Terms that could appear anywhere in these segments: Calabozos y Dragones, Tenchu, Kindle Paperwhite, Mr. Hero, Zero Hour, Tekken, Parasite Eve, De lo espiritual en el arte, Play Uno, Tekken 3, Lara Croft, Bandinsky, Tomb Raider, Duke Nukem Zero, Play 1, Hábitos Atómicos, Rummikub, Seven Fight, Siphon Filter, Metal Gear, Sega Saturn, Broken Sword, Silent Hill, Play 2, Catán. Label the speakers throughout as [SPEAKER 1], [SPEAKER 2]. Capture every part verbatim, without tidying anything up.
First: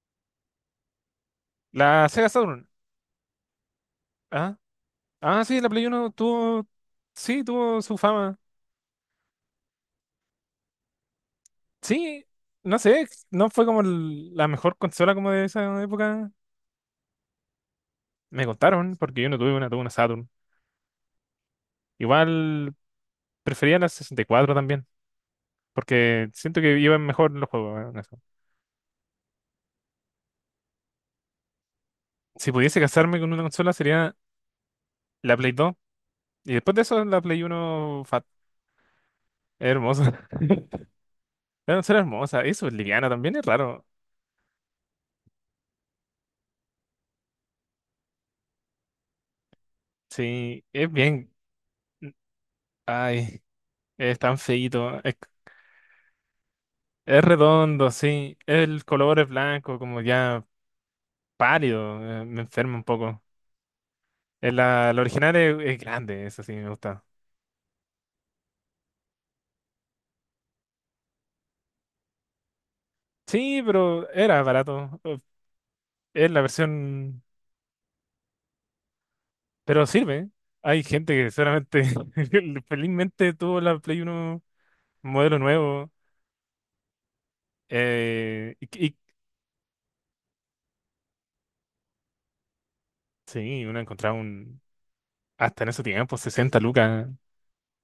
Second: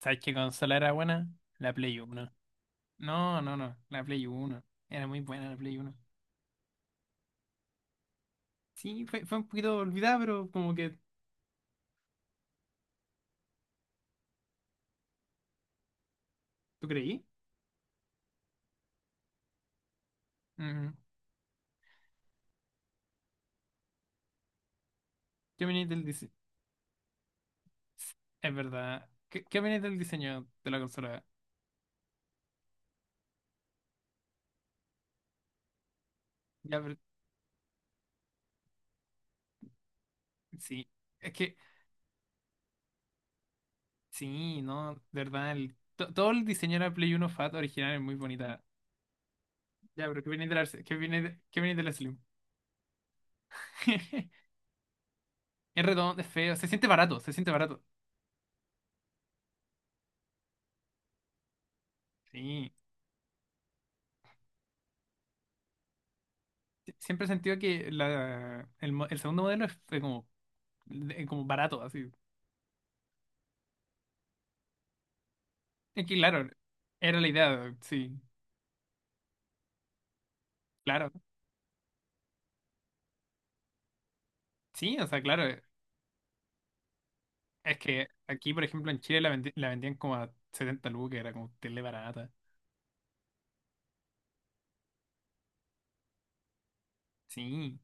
[SPEAKER 1] ¿Sabes qué consola era buena? La Play
[SPEAKER 2] La Sega
[SPEAKER 1] uno.
[SPEAKER 2] Saturn.
[SPEAKER 1] No, no, no, la Play
[SPEAKER 2] Ah,
[SPEAKER 1] uno. Era muy
[SPEAKER 2] ah,
[SPEAKER 1] buena la
[SPEAKER 2] sí, la
[SPEAKER 1] Play
[SPEAKER 2] Play
[SPEAKER 1] uno.
[SPEAKER 2] Uno tuvo, sí, tuvo su fama.
[SPEAKER 1] Sí, fue, fue un poquito olvidada, pero como que...
[SPEAKER 2] Sí, no sé, no fue como el- la mejor consola como de esa época.
[SPEAKER 1] ¿Tú creí?
[SPEAKER 2] Me contaron, porque yo no tuve una, tuve una Saturn.
[SPEAKER 1] Mm.
[SPEAKER 2] Igual prefería la sesenta y cuatro también,
[SPEAKER 1] ¿Qué opináis del
[SPEAKER 2] porque
[SPEAKER 1] diseño?
[SPEAKER 2] siento que iban mejor los juegos. eh, en eso.
[SPEAKER 1] Es verdad. ¿Qué, qué opináis del diseño de la consola?
[SPEAKER 2] Si pudiese casarme con una consola sería la Play dos. Y después
[SPEAKER 1] Ya,
[SPEAKER 2] de
[SPEAKER 1] pero-
[SPEAKER 2] eso la Play Uno fat. Es hermosa.
[SPEAKER 1] sí. Es que,
[SPEAKER 2] La consola es hermosa. Eso es liviana también, es raro.
[SPEAKER 1] sí, no, de verdad, el- to- todo el diseño de la Play uno Fat original es muy bonita. Ya, pero ¿qué opináis de
[SPEAKER 2] Sí,
[SPEAKER 1] la,
[SPEAKER 2] es
[SPEAKER 1] qué opináis de,
[SPEAKER 2] bien.
[SPEAKER 1] qué opináis de la Slim?
[SPEAKER 2] Ay. Es tan feíto.
[SPEAKER 1] Es redondo, es feo, se siente barato,
[SPEAKER 2] Es
[SPEAKER 1] se siente barato.
[SPEAKER 2] redondo, sí. El color es blanco, como ya pálido. eh, me
[SPEAKER 1] Sí.
[SPEAKER 2] enferma un poco. El, la, la original es, es grande, eso sí me gusta.
[SPEAKER 1] Siempre he sentido que la, el, mo- el segundo modelo fue como, de- como barato, así.
[SPEAKER 2] Sí, pero era barato. eh,
[SPEAKER 1] Es que,
[SPEAKER 2] Es la
[SPEAKER 1] claro, era
[SPEAKER 2] versión.
[SPEAKER 1] la idea, sí,
[SPEAKER 2] Pero sirve. Hay
[SPEAKER 1] claro.
[SPEAKER 2] gente que solamente felizmente tuvo la Play uno
[SPEAKER 1] Sí, o sea,
[SPEAKER 2] modelo
[SPEAKER 1] claro,
[SPEAKER 2] nuevo.
[SPEAKER 1] es que aquí,
[SPEAKER 2] eh,
[SPEAKER 1] por
[SPEAKER 2] y,
[SPEAKER 1] ejemplo,
[SPEAKER 2] y-
[SPEAKER 1] en Chile la, vendi- la vendían como a setenta lucas, era como tele barata.
[SPEAKER 2] sí, uno encontraba un. Hasta en ese tiempo, sesenta lucas.
[SPEAKER 1] Sí,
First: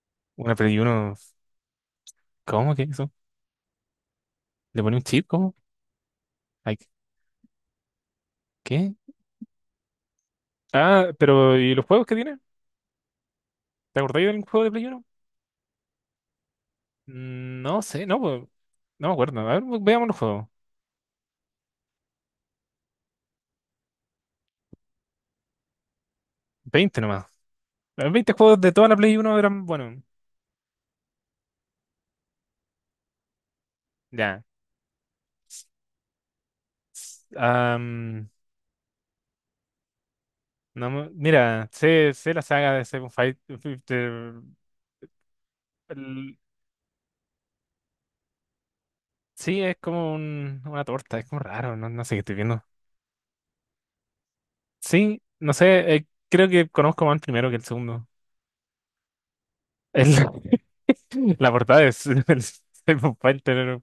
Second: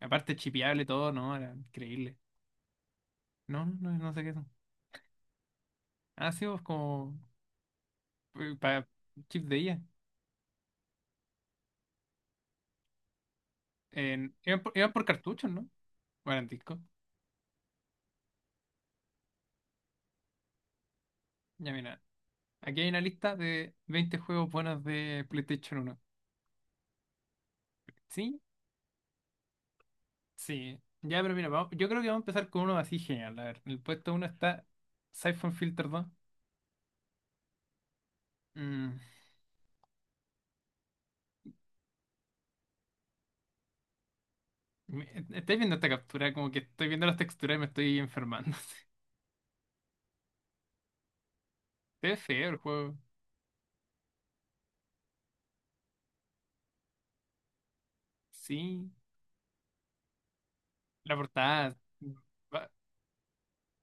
[SPEAKER 1] aparte
[SPEAKER 2] Una Play
[SPEAKER 1] chipeable todo,
[SPEAKER 2] uno.
[SPEAKER 1] ¿no? Era increíble.
[SPEAKER 2] ¿Cómo que eso?
[SPEAKER 1] No, no, no sé qué son.
[SPEAKER 2] ¿Le pone un chip? ¿Cómo?
[SPEAKER 1] Ah, sí, pues
[SPEAKER 2] Ay,
[SPEAKER 1] como eh, para
[SPEAKER 2] ¿qué?
[SPEAKER 1] chips de ella.
[SPEAKER 2] Ah, pero ¿y los juegos que tiene? ¿Te acordáis
[SPEAKER 1] En,
[SPEAKER 2] del
[SPEAKER 1] iban
[SPEAKER 2] juego de
[SPEAKER 1] por,
[SPEAKER 2] Play
[SPEAKER 1] iban
[SPEAKER 2] uno?
[SPEAKER 1] por cartuchos, ¿no? Bueno, en disco.
[SPEAKER 2] No sé, no, pues, no me acuerdo. A ver, veamos los juegos.
[SPEAKER 1] Ya mira, aquí hay una lista de veinte juegos buenos de PlayStation uno.
[SPEAKER 2] Veinte nomás. Los Veinte
[SPEAKER 1] Sí,
[SPEAKER 2] juegos de toda la Play uno eran, bueno,
[SPEAKER 1] sí, ya, pero mira, vamos- yo creo que vamos a empezar con uno así genial. A ver, el puesto uno
[SPEAKER 2] ya.
[SPEAKER 1] está Siphon Filter dos.
[SPEAKER 2] Am,
[SPEAKER 1] Mm,
[SPEAKER 2] no me- Mira, sé, sé la saga de Seven Fight. Fi- de-
[SPEAKER 1] me- ¿Estáis viendo esta captura?
[SPEAKER 2] el-
[SPEAKER 1] Como que estoy viendo las texturas y me estoy enfermando.
[SPEAKER 2] sí, es como un- una torta, es como raro, no, no
[SPEAKER 1] Se ve
[SPEAKER 2] sé qué estoy
[SPEAKER 1] feo el
[SPEAKER 2] viendo.
[SPEAKER 1] juego.
[SPEAKER 2] Sí, no sé, eh, creo que conozco más el primero que el segundo.
[SPEAKER 1] Sí,
[SPEAKER 2] El-
[SPEAKER 1] la
[SPEAKER 2] la
[SPEAKER 1] portada.
[SPEAKER 2] portada es el
[SPEAKER 1] va-
[SPEAKER 2] Seven Fighter,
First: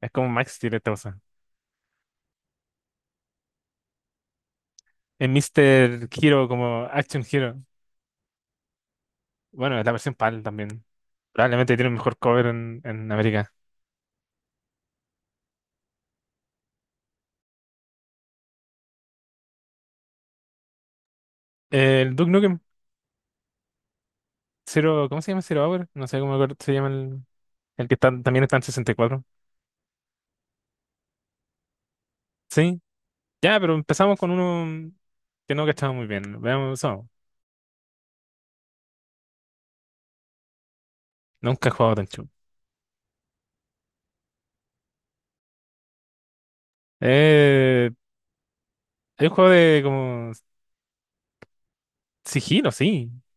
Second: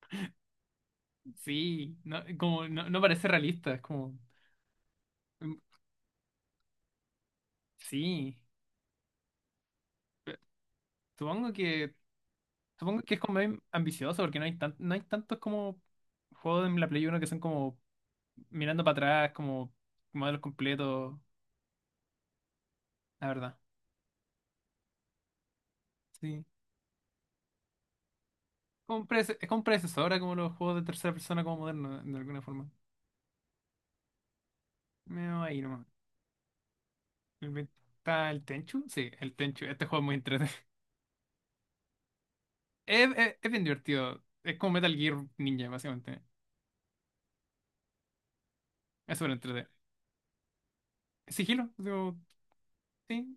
[SPEAKER 2] es como Max tiene esta cosa.
[SPEAKER 1] Sí, no, como, no, no parece realista, es como.
[SPEAKER 2] El
[SPEAKER 1] mm,
[SPEAKER 2] mister Hero, como Action Hero.
[SPEAKER 1] Sí,
[SPEAKER 2] Bueno, es la versión
[SPEAKER 1] pe-
[SPEAKER 2] P A L también.
[SPEAKER 1] supongo
[SPEAKER 2] Probablemente tiene
[SPEAKER 1] que,
[SPEAKER 2] un mejor cover en,
[SPEAKER 1] supongo
[SPEAKER 2] en
[SPEAKER 1] que es como
[SPEAKER 2] América.
[SPEAKER 1] bien ambicioso porque no hay, tan, no hay tantos como juegos en la Play Uno que son como mirando para atrás, como modelos completos,
[SPEAKER 2] El Duke Nukem
[SPEAKER 1] la verdad.
[SPEAKER 2] Zero, ¿cómo se llama? Zero Hour. No sé cómo
[SPEAKER 1] Sí.
[SPEAKER 2] acuer- se llama el, el que está, también está en sesenta y
[SPEAKER 1] Como un
[SPEAKER 2] cuatro
[SPEAKER 1] prece- es como un predecesor a como los juegos de tercera persona como moderno, de alguna forma.
[SPEAKER 2] Sí, ya, pero empezamos con uno
[SPEAKER 1] Medio
[SPEAKER 2] que
[SPEAKER 1] ahí
[SPEAKER 2] no
[SPEAKER 1] nomás.
[SPEAKER 2] estaba muy bien. Veamos, eso.
[SPEAKER 1] El- ¿Está el Tenchu? Sí, el Tenchu. Este juego es muy entretenido.
[SPEAKER 2] Nunca he jugado Tenchu.
[SPEAKER 1] Es, es- es bien divertido. Es como Metal Gear Ninja, básicamente.
[SPEAKER 2] Eh,
[SPEAKER 1] Es
[SPEAKER 2] es
[SPEAKER 1] súper
[SPEAKER 2] un juego
[SPEAKER 1] entretenido.
[SPEAKER 2] de como
[SPEAKER 1] Sigilo, digo,
[SPEAKER 2] sigilo, sí.
[SPEAKER 1] sí.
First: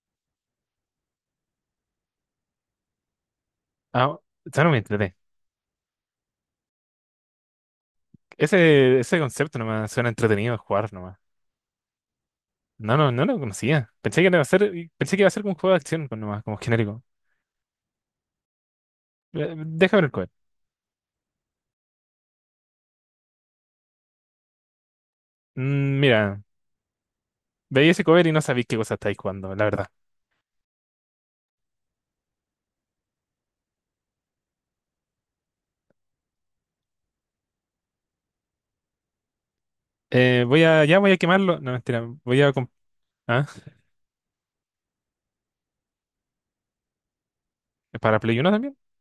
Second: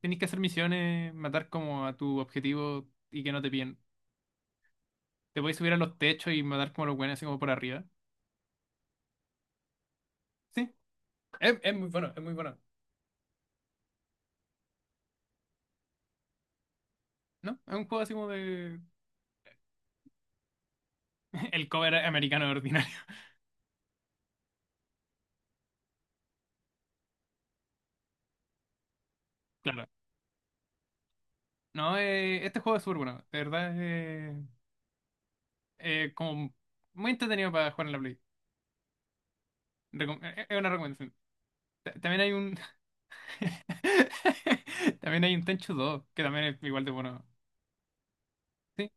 [SPEAKER 1] Tenéis que hacer misiones, matar como a tu objetivo y que no te pillen.
[SPEAKER 2] Ah, ya no me entreté.
[SPEAKER 1] Te podéis subir a los techos y matar como a los buenos así como por arriba.
[SPEAKER 2] Ese, ese concepto nomás suena entretenido de
[SPEAKER 1] Sí.
[SPEAKER 2] jugar nomás.
[SPEAKER 1] Es, es muy bueno, es muy bueno.
[SPEAKER 2] No, no, no lo conocía. Pensé que iba a ser, pensé que iba a ser como un juego de acción pues, nomás, como genérico.
[SPEAKER 1] ¿No? Es un juego así como de...
[SPEAKER 2] Eh, Déjame ver el cover.
[SPEAKER 1] El cover americano ordinario.
[SPEAKER 2] Mm, Mira, veía ese cover y no sabía qué cosa estáis jugando, la verdad.
[SPEAKER 1] Claro. No, eh, este juego es súper bueno. De verdad, eh, eh, como muy entretenido para jugar en la Play. Recom- eh,
[SPEAKER 2] Eh,
[SPEAKER 1] eh,
[SPEAKER 2] voy
[SPEAKER 1] es una
[SPEAKER 2] a, ya voy a
[SPEAKER 1] recomendación.
[SPEAKER 2] quemarlo. No,
[SPEAKER 1] Ta-
[SPEAKER 2] mentira,
[SPEAKER 1] También hay
[SPEAKER 2] voy a...
[SPEAKER 1] un.
[SPEAKER 2] comp- ¿Ah?
[SPEAKER 1] También hay un Tenchu dos que también es igual de bueno.
[SPEAKER 2] ¿Para Play uno también?
[SPEAKER 1] Sí.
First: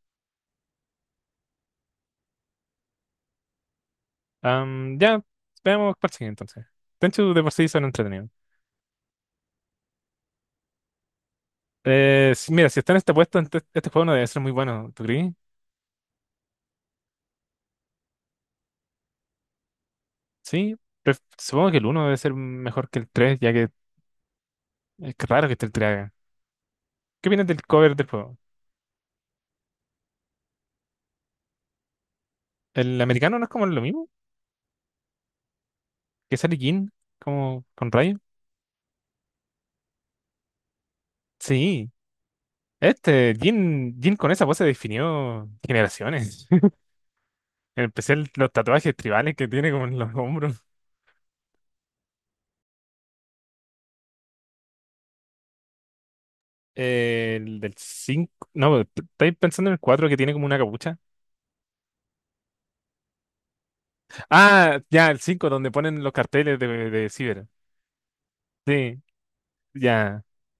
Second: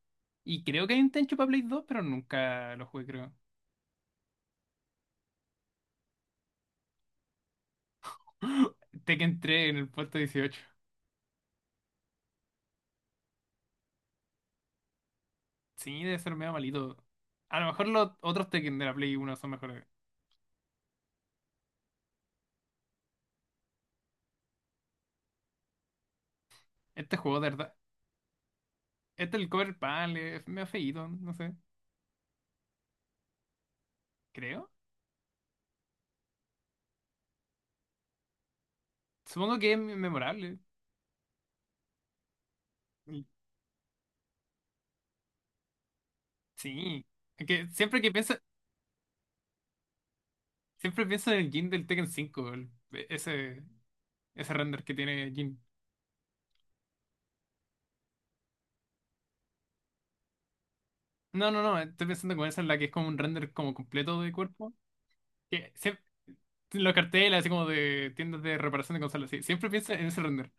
[SPEAKER 1] Y creo que hay un Tenchu para Play dos pero nunca lo jugué, creo.
[SPEAKER 2] Am, ya, veamos cuál sigue entonces. Tenchu de por sí son entretenidos.
[SPEAKER 1] Tekken tres en el puesto dieciocho.
[SPEAKER 2] Eh, sí, mira, si está en esta puesta, ent- este juego no debe ser muy bueno, ¿tú crees?
[SPEAKER 1] Sí, debe ser medio malito. A lo mejor los otros Tekken de la Play uno son mejores.
[SPEAKER 2] Sí, pref- supongo que el uno debe ser mejor que el tres, ya que es que raro que esté el tres. acá.
[SPEAKER 1] Este
[SPEAKER 2] ¿Qué
[SPEAKER 1] juego,
[SPEAKER 2] opinas
[SPEAKER 1] de
[SPEAKER 2] del
[SPEAKER 1] verdad.
[SPEAKER 2] cover del juego?
[SPEAKER 1] Este, el Cover Pal, es medio feíto, no sé.
[SPEAKER 2] ¿El americano no es como lo mismo?
[SPEAKER 1] Creo.
[SPEAKER 2] ¿Que sale Jin? ¿Como con rayo?
[SPEAKER 1] Supongo que es memorable.
[SPEAKER 2] Sí. Este, Jin, Jin con esa pose definió generaciones.
[SPEAKER 1] Sí, es que
[SPEAKER 2] En
[SPEAKER 1] siempre que
[SPEAKER 2] especial
[SPEAKER 1] pienso,
[SPEAKER 2] los tatuajes tribales que tiene como en los hombros.
[SPEAKER 1] siempre pienso en el Jin del Tekken cinco, el- ese, ese render que tiene Jin.
[SPEAKER 2] Eh, el del cinco. No, p- estáis pensando en el cuatro que tiene como una capucha.
[SPEAKER 1] No, no, no, estoy pensando con esa en la que es como un render como completo de cuerpo.
[SPEAKER 2] Ah, ya, el cinco donde
[SPEAKER 1] Que
[SPEAKER 2] ponen
[SPEAKER 1] siempre,
[SPEAKER 2] los carteles de,
[SPEAKER 1] los
[SPEAKER 2] de
[SPEAKER 1] carteles
[SPEAKER 2] Ciber.
[SPEAKER 1] así como de tiendas de reparación
[SPEAKER 2] Sí,
[SPEAKER 1] de consolas, sí, siempre pienso en ese
[SPEAKER 2] ya.
[SPEAKER 1] render.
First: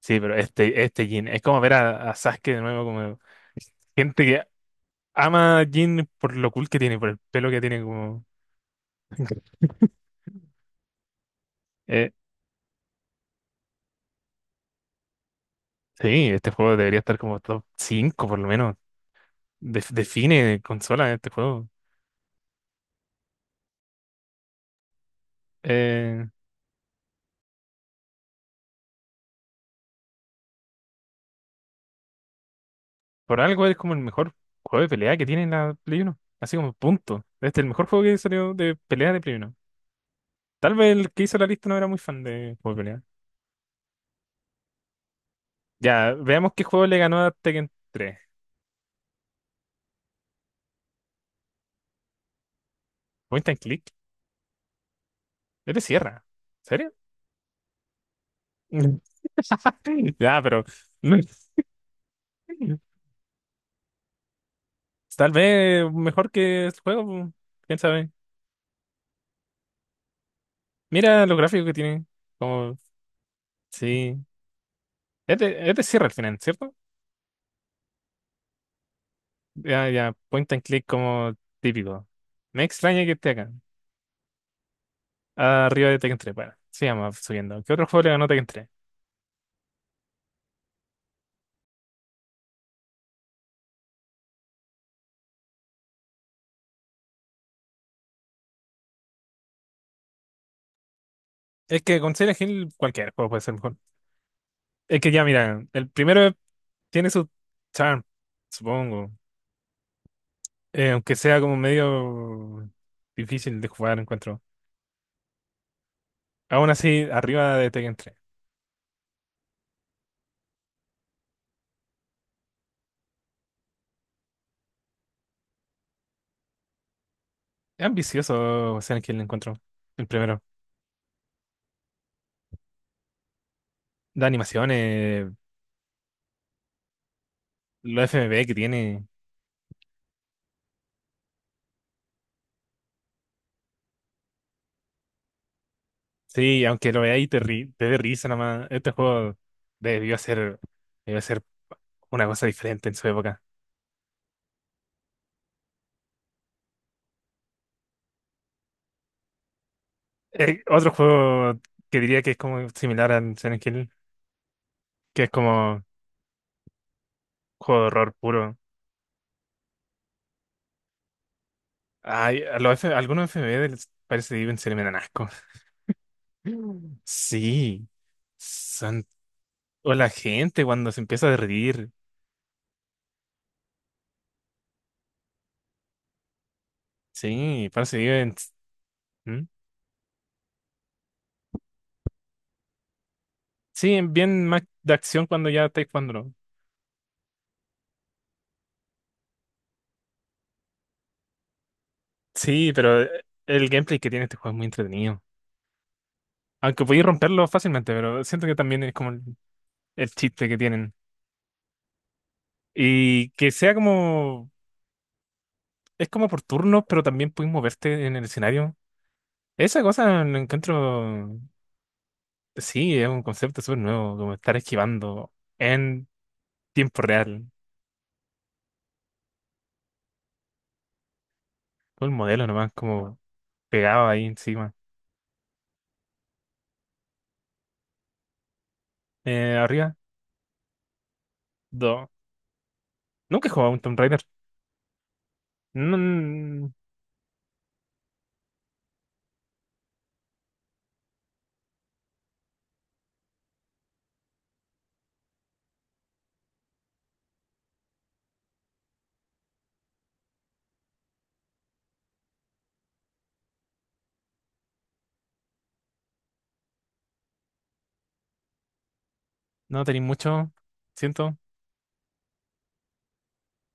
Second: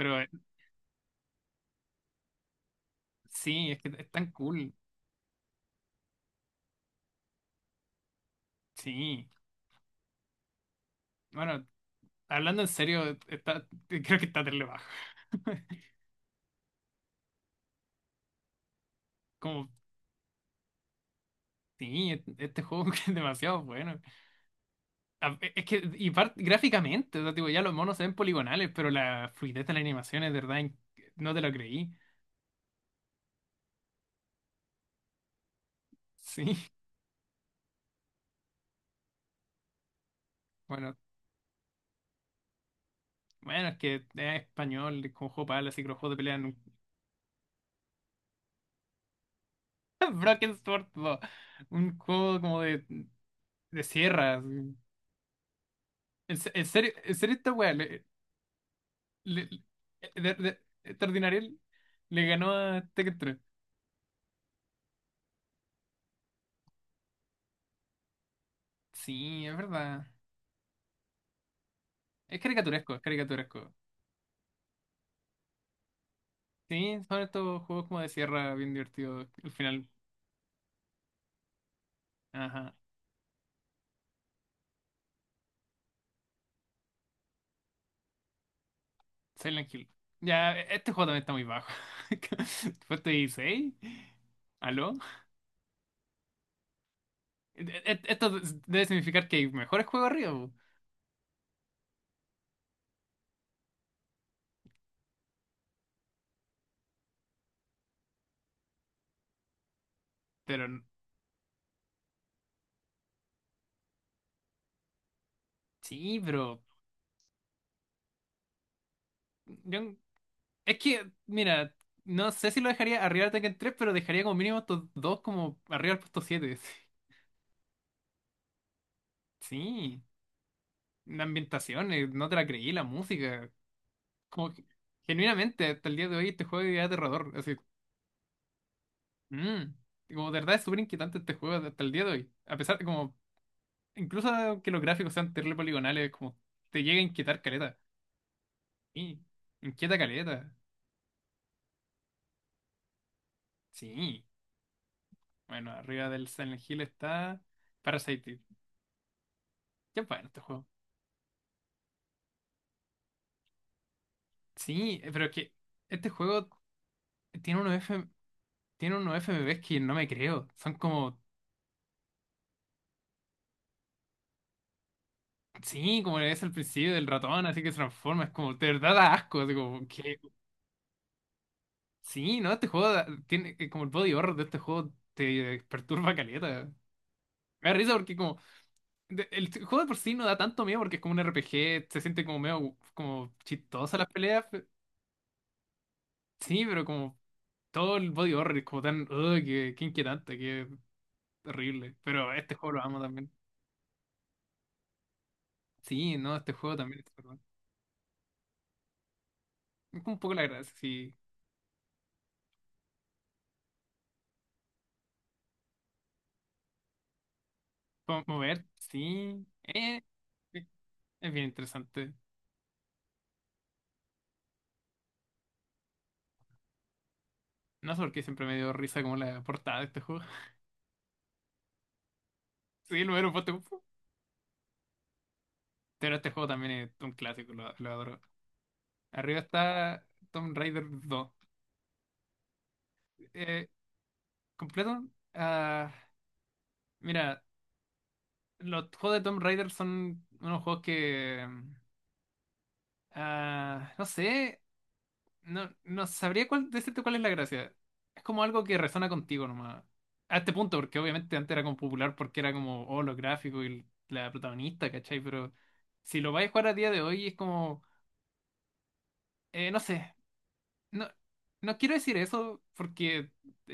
[SPEAKER 2] Sí,
[SPEAKER 1] eh,
[SPEAKER 2] pero este, este Jin. Es como ver a, a Sasuke de nuevo, como
[SPEAKER 1] sí, es que es
[SPEAKER 2] gente
[SPEAKER 1] tan
[SPEAKER 2] que
[SPEAKER 1] cool.
[SPEAKER 2] ama a Jin por lo cool que tiene, por el pelo que tiene, como.
[SPEAKER 1] Sí. Bueno,
[SPEAKER 2] Eh,
[SPEAKER 1] hablando en serio, está, creo que está terrible bajo.
[SPEAKER 2] sí, este juego debería estar como top cinco por lo menos.
[SPEAKER 1] Como,
[SPEAKER 2] Def- define consola este juego.
[SPEAKER 1] sí, e, este juego es demasiado bueno. a- Es que, y
[SPEAKER 2] Eh,
[SPEAKER 1] par- gráficamente, o sea, tipo, ya los monos se ven poligonales, pero la fluidez de la animación es de verdad, in- no te lo creí.
[SPEAKER 2] por algo es como el mejor juego de pelea que tiene la Play Uno. Así
[SPEAKER 1] Sí,
[SPEAKER 2] como punto. Este es el mejor juego que salió de pelea de Play Uno. Tal vez
[SPEAKER 1] bueno,
[SPEAKER 2] el que hizo la lista no era muy fan de juego de pelea.
[SPEAKER 1] bueno, es que es español, es como juego para así que los
[SPEAKER 2] Ya,
[SPEAKER 1] juegos de pelea.
[SPEAKER 2] veamos
[SPEAKER 1] nunca-
[SPEAKER 2] qué juego le ganó a Tekken tres.
[SPEAKER 1] Broken Sword dos, un juego como de,
[SPEAKER 2] Point and
[SPEAKER 1] de
[SPEAKER 2] click.
[SPEAKER 1] sierras.
[SPEAKER 2] Este cierra.
[SPEAKER 1] En, se- en
[SPEAKER 2] ¿Serio?
[SPEAKER 1] serio, en serio, esta weá, le, le- le- de-
[SPEAKER 2] Ya,
[SPEAKER 1] de-
[SPEAKER 2] pero no-
[SPEAKER 1] extraordinario,
[SPEAKER 2] es-
[SPEAKER 1] le ganó a Tekken tres.
[SPEAKER 2] tal vez mejor que el juego, pu, quién sabe.
[SPEAKER 1] Sí, es verdad.
[SPEAKER 2] Mira los gráficos que tiene.
[SPEAKER 1] Es
[SPEAKER 2] Como,
[SPEAKER 1] caricaturesco, es caricaturesco.
[SPEAKER 2] sí. Este, este cierra al final, ¿cierto?
[SPEAKER 1] Sí, son estos juegos como de sierra bien divertidos al final.
[SPEAKER 2] Ya, ya, point and click como típico. Me
[SPEAKER 1] Ajá.
[SPEAKER 2] extraña que esté acá. Arriba de Tekken tres, bueno, sigamos subiendo. ¿Qué otro juego le ganó Tekken tres?
[SPEAKER 1] Silent Hill. Ya, este juego también está muy bajo. Puesto dieciséis. ¿Aló? E- e- Esto debe significar que hay mejores juegos arriba, po.
[SPEAKER 2] Es que con Silent Hill cualquier juego puede ser mejor. Es que ya, mira, el primero tiene su charm, supongo.
[SPEAKER 1] Pero
[SPEAKER 2] Eh, aunque sea como medio difícil de jugar, encuentro.
[SPEAKER 1] sí, pero
[SPEAKER 2] Aún así, arriba de Tekken tres.
[SPEAKER 1] yo, es que, mira, no sé si lo dejaría arriba de Tekken tres, pero dejaría como mínimo estos dos como arriba del puesto siete.
[SPEAKER 2] Es ambicioso Silent Hill, encuentro.
[SPEAKER 1] Sí,
[SPEAKER 2] El primero.
[SPEAKER 1] la ambientación, eh, no te la creí, la música.
[SPEAKER 2] Las
[SPEAKER 1] Como que,
[SPEAKER 2] animaciones,
[SPEAKER 1] genuinamente, hasta el día de hoy este juego es aterrador. Así,
[SPEAKER 2] los F M V que tiene.
[SPEAKER 1] mm. Como de verdad es súper inquietante este juego hasta el día de hoy. A pesar de como, incluso que los gráficos sean terrible poligonales, como
[SPEAKER 2] Sí,
[SPEAKER 1] te
[SPEAKER 2] aunque
[SPEAKER 1] llega
[SPEAKER 2] lo
[SPEAKER 1] a
[SPEAKER 2] veáis y te,
[SPEAKER 1] inquietar
[SPEAKER 2] ri-
[SPEAKER 1] caleta.
[SPEAKER 2] te dé risa nomás, este
[SPEAKER 1] Sí,
[SPEAKER 2] juego
[SPEAKER 1] inquieta
[SPEAKER 2] debió
[SPEAKER 1] caleta.
[SPEAKER 2] ser, debió ser una cosa diferente en su época.
[SPEAKER 1] Sí. Bueno, arriba del Silent Hill está Parasite Eve. Qué bueno este
[SPEAKER 2] Eh,
[SPEAKER 1] juego.
[SPEAKER 2] otro juego que diría que es como similar a Silent Hill,
[SPEAKER 1] Sí, eh,
[SPEAKER 2] que
[SPEAKER 1] pero
[SPEAKER 2] es
[SPEAKER 1] es que
[SPEAKER 2] como
[SPEAKER 1] este juego tiene unos
[SPEAKER 2] juego de
[SPEAKER 1] F...
[SPEAKER 2] horror puro.
[SPEAKER 1] tiene unos F M Vs que no me creo. Son como,
[SPEAKER 2] Ay, a los F- algunos F M V les parece que viven se le me dan asco.
[SPEAKER 1] sí, como le ves al principio
[SPEAKER 2] Mm.
[SPEAKER 1] del ratón, así que se
[SPEAKER 2] Sí,
[SPEAKER 1] transforma. Es como, de verdad
[SPEAKER 2] son...
[SPEAKER 1] da asco, así como
[SPEAKER 2] O la
[SPEAKER 1] que...
[SPEAKER 2] gente cuando se empieza a reír.
[SPEAKER 1] Sí, no, este juego da- tiene eh, como el body horror de este juego te perturba caleta.
[SPEAKER 2] Sí,
[SPEAKER 1] Me da risa
[SPEAKER 2] parece que
[SPEAKER 1] porque
[SPEAKER 2] viven...
[SPEAKER 1] como de-
[SPEAKER 2] ¿Mm?
[SPEAKER 1] el juego de por sí no da tanto miedo porque es como un R P G, se siente como medio como chistosa
[SPEAKER 2] Sí,
[SPEAKER 1] las peleas.
[SPEAKER 2] bien más
[SPEAKER 1] pe-
[SPEAKER 2] de acción cuando ya estáis jugando.
[SPEAKER 1] Sí, pero como todo el body horror es como tan, "Ugh, que, que inquietante, que horrible. Pero este
[SPEAKER 2] Sí,
[SPEAKER 1] juego lo amo
[SPEAKER 2] pero eh,
[SPEAKER 1] también.
[SPEAKER 2] el gameplay que tiene este juego es muy entretenido.
[SPEAKER 1] Sí, no, este juego
[SPEAKER 2] Aunque
[SPEAKER 1] también
[SPEAKER 2] podéis
[SPEAKER 1] es súper bueno.
[SPEAKER 2] romperlo fácilmente, pero siento que también es como el,
[SPEAKER 1] Es
[SPEAKER 2] el
[SPEAKER 1] como un poco la
[SPEAKER 2] chiste que
[SPEAKER 1] gracia,
[SPEAKER 2] tienen.
[SPEAKER 1] sí.
[SPEAKER 2] Y que sea como... Es como por turnos, pero también puedes moverte en el
[SPEAKER 1] Mo- Mover,
[SPEAKER 2] escenario.
[SPEAKER 1] sí.
[SPEAKER 2] Esa
[SPEAKER 1] Eh,
[SPEAKER 2] cosa lo
[SPEAKER 1] eh, es
[SPEAKER 2] encuentro...
[SPEAKER 1] bien interesante.
[SPEAKER 2] Sí, es un concepto súper nuevo, como estar esquivando en tiempo real.
[SPEAKER 1] No sé por qué siempre me dio risa como la portada de este juego.
[SPEAKER 2] Todo el modelo nomás,
[SPEAKER 1] Sí, lo
[SPEAKER 2] como
[SPEAKER 1] era un poste.
[SPEAKER 2] pegado ahí encima.
[SPEAKER 1] Pero este juego también es un clásico, lo, lo adoro. Arriba
[SPEAKER 2] Eh, arriba,
[SPEAKER 1] está Tomb Raider dos.
[SPEAKER 2] dos. Nunca he
[SPEAKER 1] Eh,
[SPEAKER 2] jugado a un Tomb Raider.
[SPEAKER 1] Completo. Ah,
[SPEAKER 2] No,
[SPEAKER 1] mira, los juegos de Tomb Raider son unos juegos que. Mm, ah, no sé. No, no sabría cuál, decirte cuál es la gracia. Es como algo que resona contigo nomás. A este punto, porque obviamente antes era como popular porque era como, oh, los gráficos y la protagonista, ¿cachai? Pero si lo vais a jugar a día de hoy es como, eh, no
[SPEAKER 2] no tenéis
[SPEAKER 1] sé.
[SPEAKER 2] mucho,
[SPEAKER 1] No,
[SPEAKER 2] siento.
[SPEAKER 1] no quiero decir eso porque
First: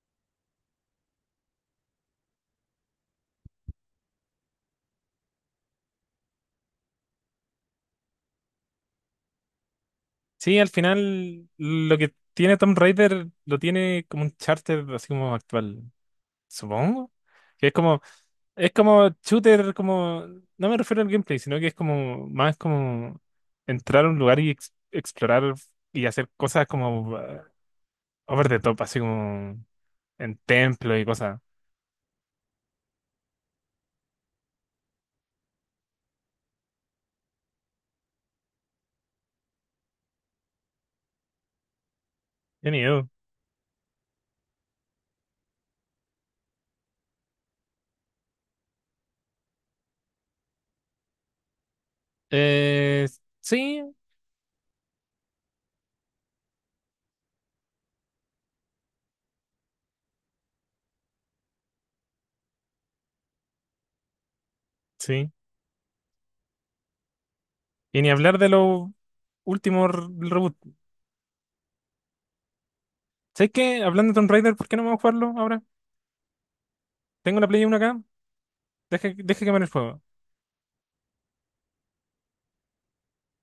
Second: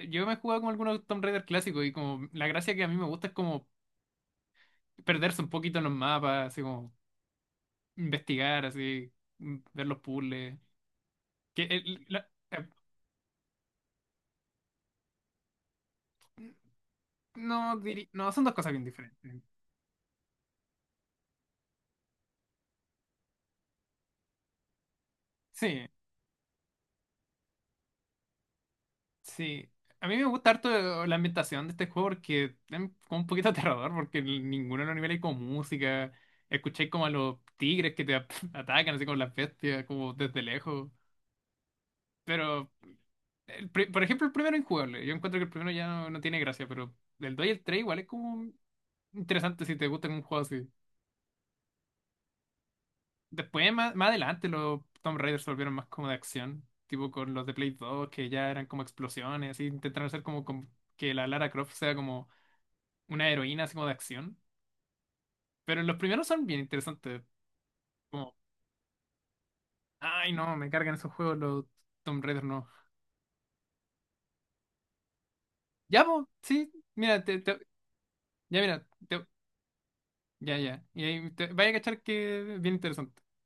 [SPEAKER 1] yo me he jugado con algunos Tomb Raider clásicos y como la gracia que a mí me gusta es como perderse un poquito en los mapas, así como investigar, así, mm, ver los
[SPEAKER 2] Sí,
[SPEAKER 1] puzzles.
[SPEAKER 2] al final
[SPEAKER 1] Que
[SPEAKER 2] lo
[SPEAKER 1] el-
[SPEAKER 2] que
[SPEAKER 1] la-
[SPEAKER 2] tiene
[SPEAKER 1] eh,
[SPEAKER 2] Tomb Raider lo tiene como un charter así como actual, supongo. Que es
[SPEAKER 1] no,
[SPEAKER 2] como,
[SPEAKER 1] diri- no, son dos
[SPEAKER 2] es
[SPEAKER 1] cosas bien
[SPEAKER 2] como
[SPEAKER 1] diferentes.
[SPEAKER 2] shooter, como, no me refiero al gameplay, sino que es como, más como entrar a un lugar y ex- explorar
[SPEAKER 1] Sí,
[SPEAKER 2] y hacer cosas como eh, over the top, así como
[SPEAKER 1] sí. A mí me
[SPEAKER 2] en
[SPEAKER 1] gusta harto
[SPEAKER 2] templo y
[SPEAKER 1] eh, la
[SPEAKER 2] cosas.
[SPEAKER 1] ambientación de este juego porque es como un poquito aterrador, porque en ninguno de los niveles hay como música. Escuché como a los tigres que te ap- atacan, así como las bestias, como desde lejos.
[SPEAKER 2] Qué
[SPEAKER 1] Pero,
[SPEAKER 2] miedo.
[SPEAKER 1] el pri- por ejemplo, el primero es injugable. Yo encuentro que el primero ya no, no tiene gracia, pero el dos y el tres igual es como interesante si te gusta un juego así.
[SPEAKER 2] Eh,
[SPEAKER 1] Después,
[SPEAKER 2] sí,
[SPEAKER 1] más, más adelante, los Tomb Raiders se volvieron más como de acción, tipo con los de Play dos, que ya eran como explosiones, y intentaron hacer como, con- que la Lara Croft sea como una heroína, así como de acción.
[SPEAKER 2] sí.
[SPEAKER 1] Pero los primeros son bien interesantes,
[SPEAKER 2] Y ni
[SPEAKER 1] como,
[SPEAKER 2] hablar de los últimos r-
[SPEAKER 1] ay
[SPEAKER 2] reboot.
[SPEAKER 1] no, me cargan esos juegos, los Tomb Raiders no.
[SPEAKER 2] ¿Sabes qué? Hablando de Tomb Raider, ¿por qué no vamos a jugarlo ahora?
[SPEAKER 1] Ya, pues, sí, mira, te,
[SPEAKER 2] Tengo la
[SPEAKER 1] te-
[SPEAKER 2] Play uno acá.
[SPEAKER 1] ya, mira,
[SPEAKER 2] Deje,
[SPEAKER 1] te-
[SPEAKER 2] deje quemar el fuego.
[SPEAKER 1] ya, ya, y ahí te- vaya a cachar que es bien interesante.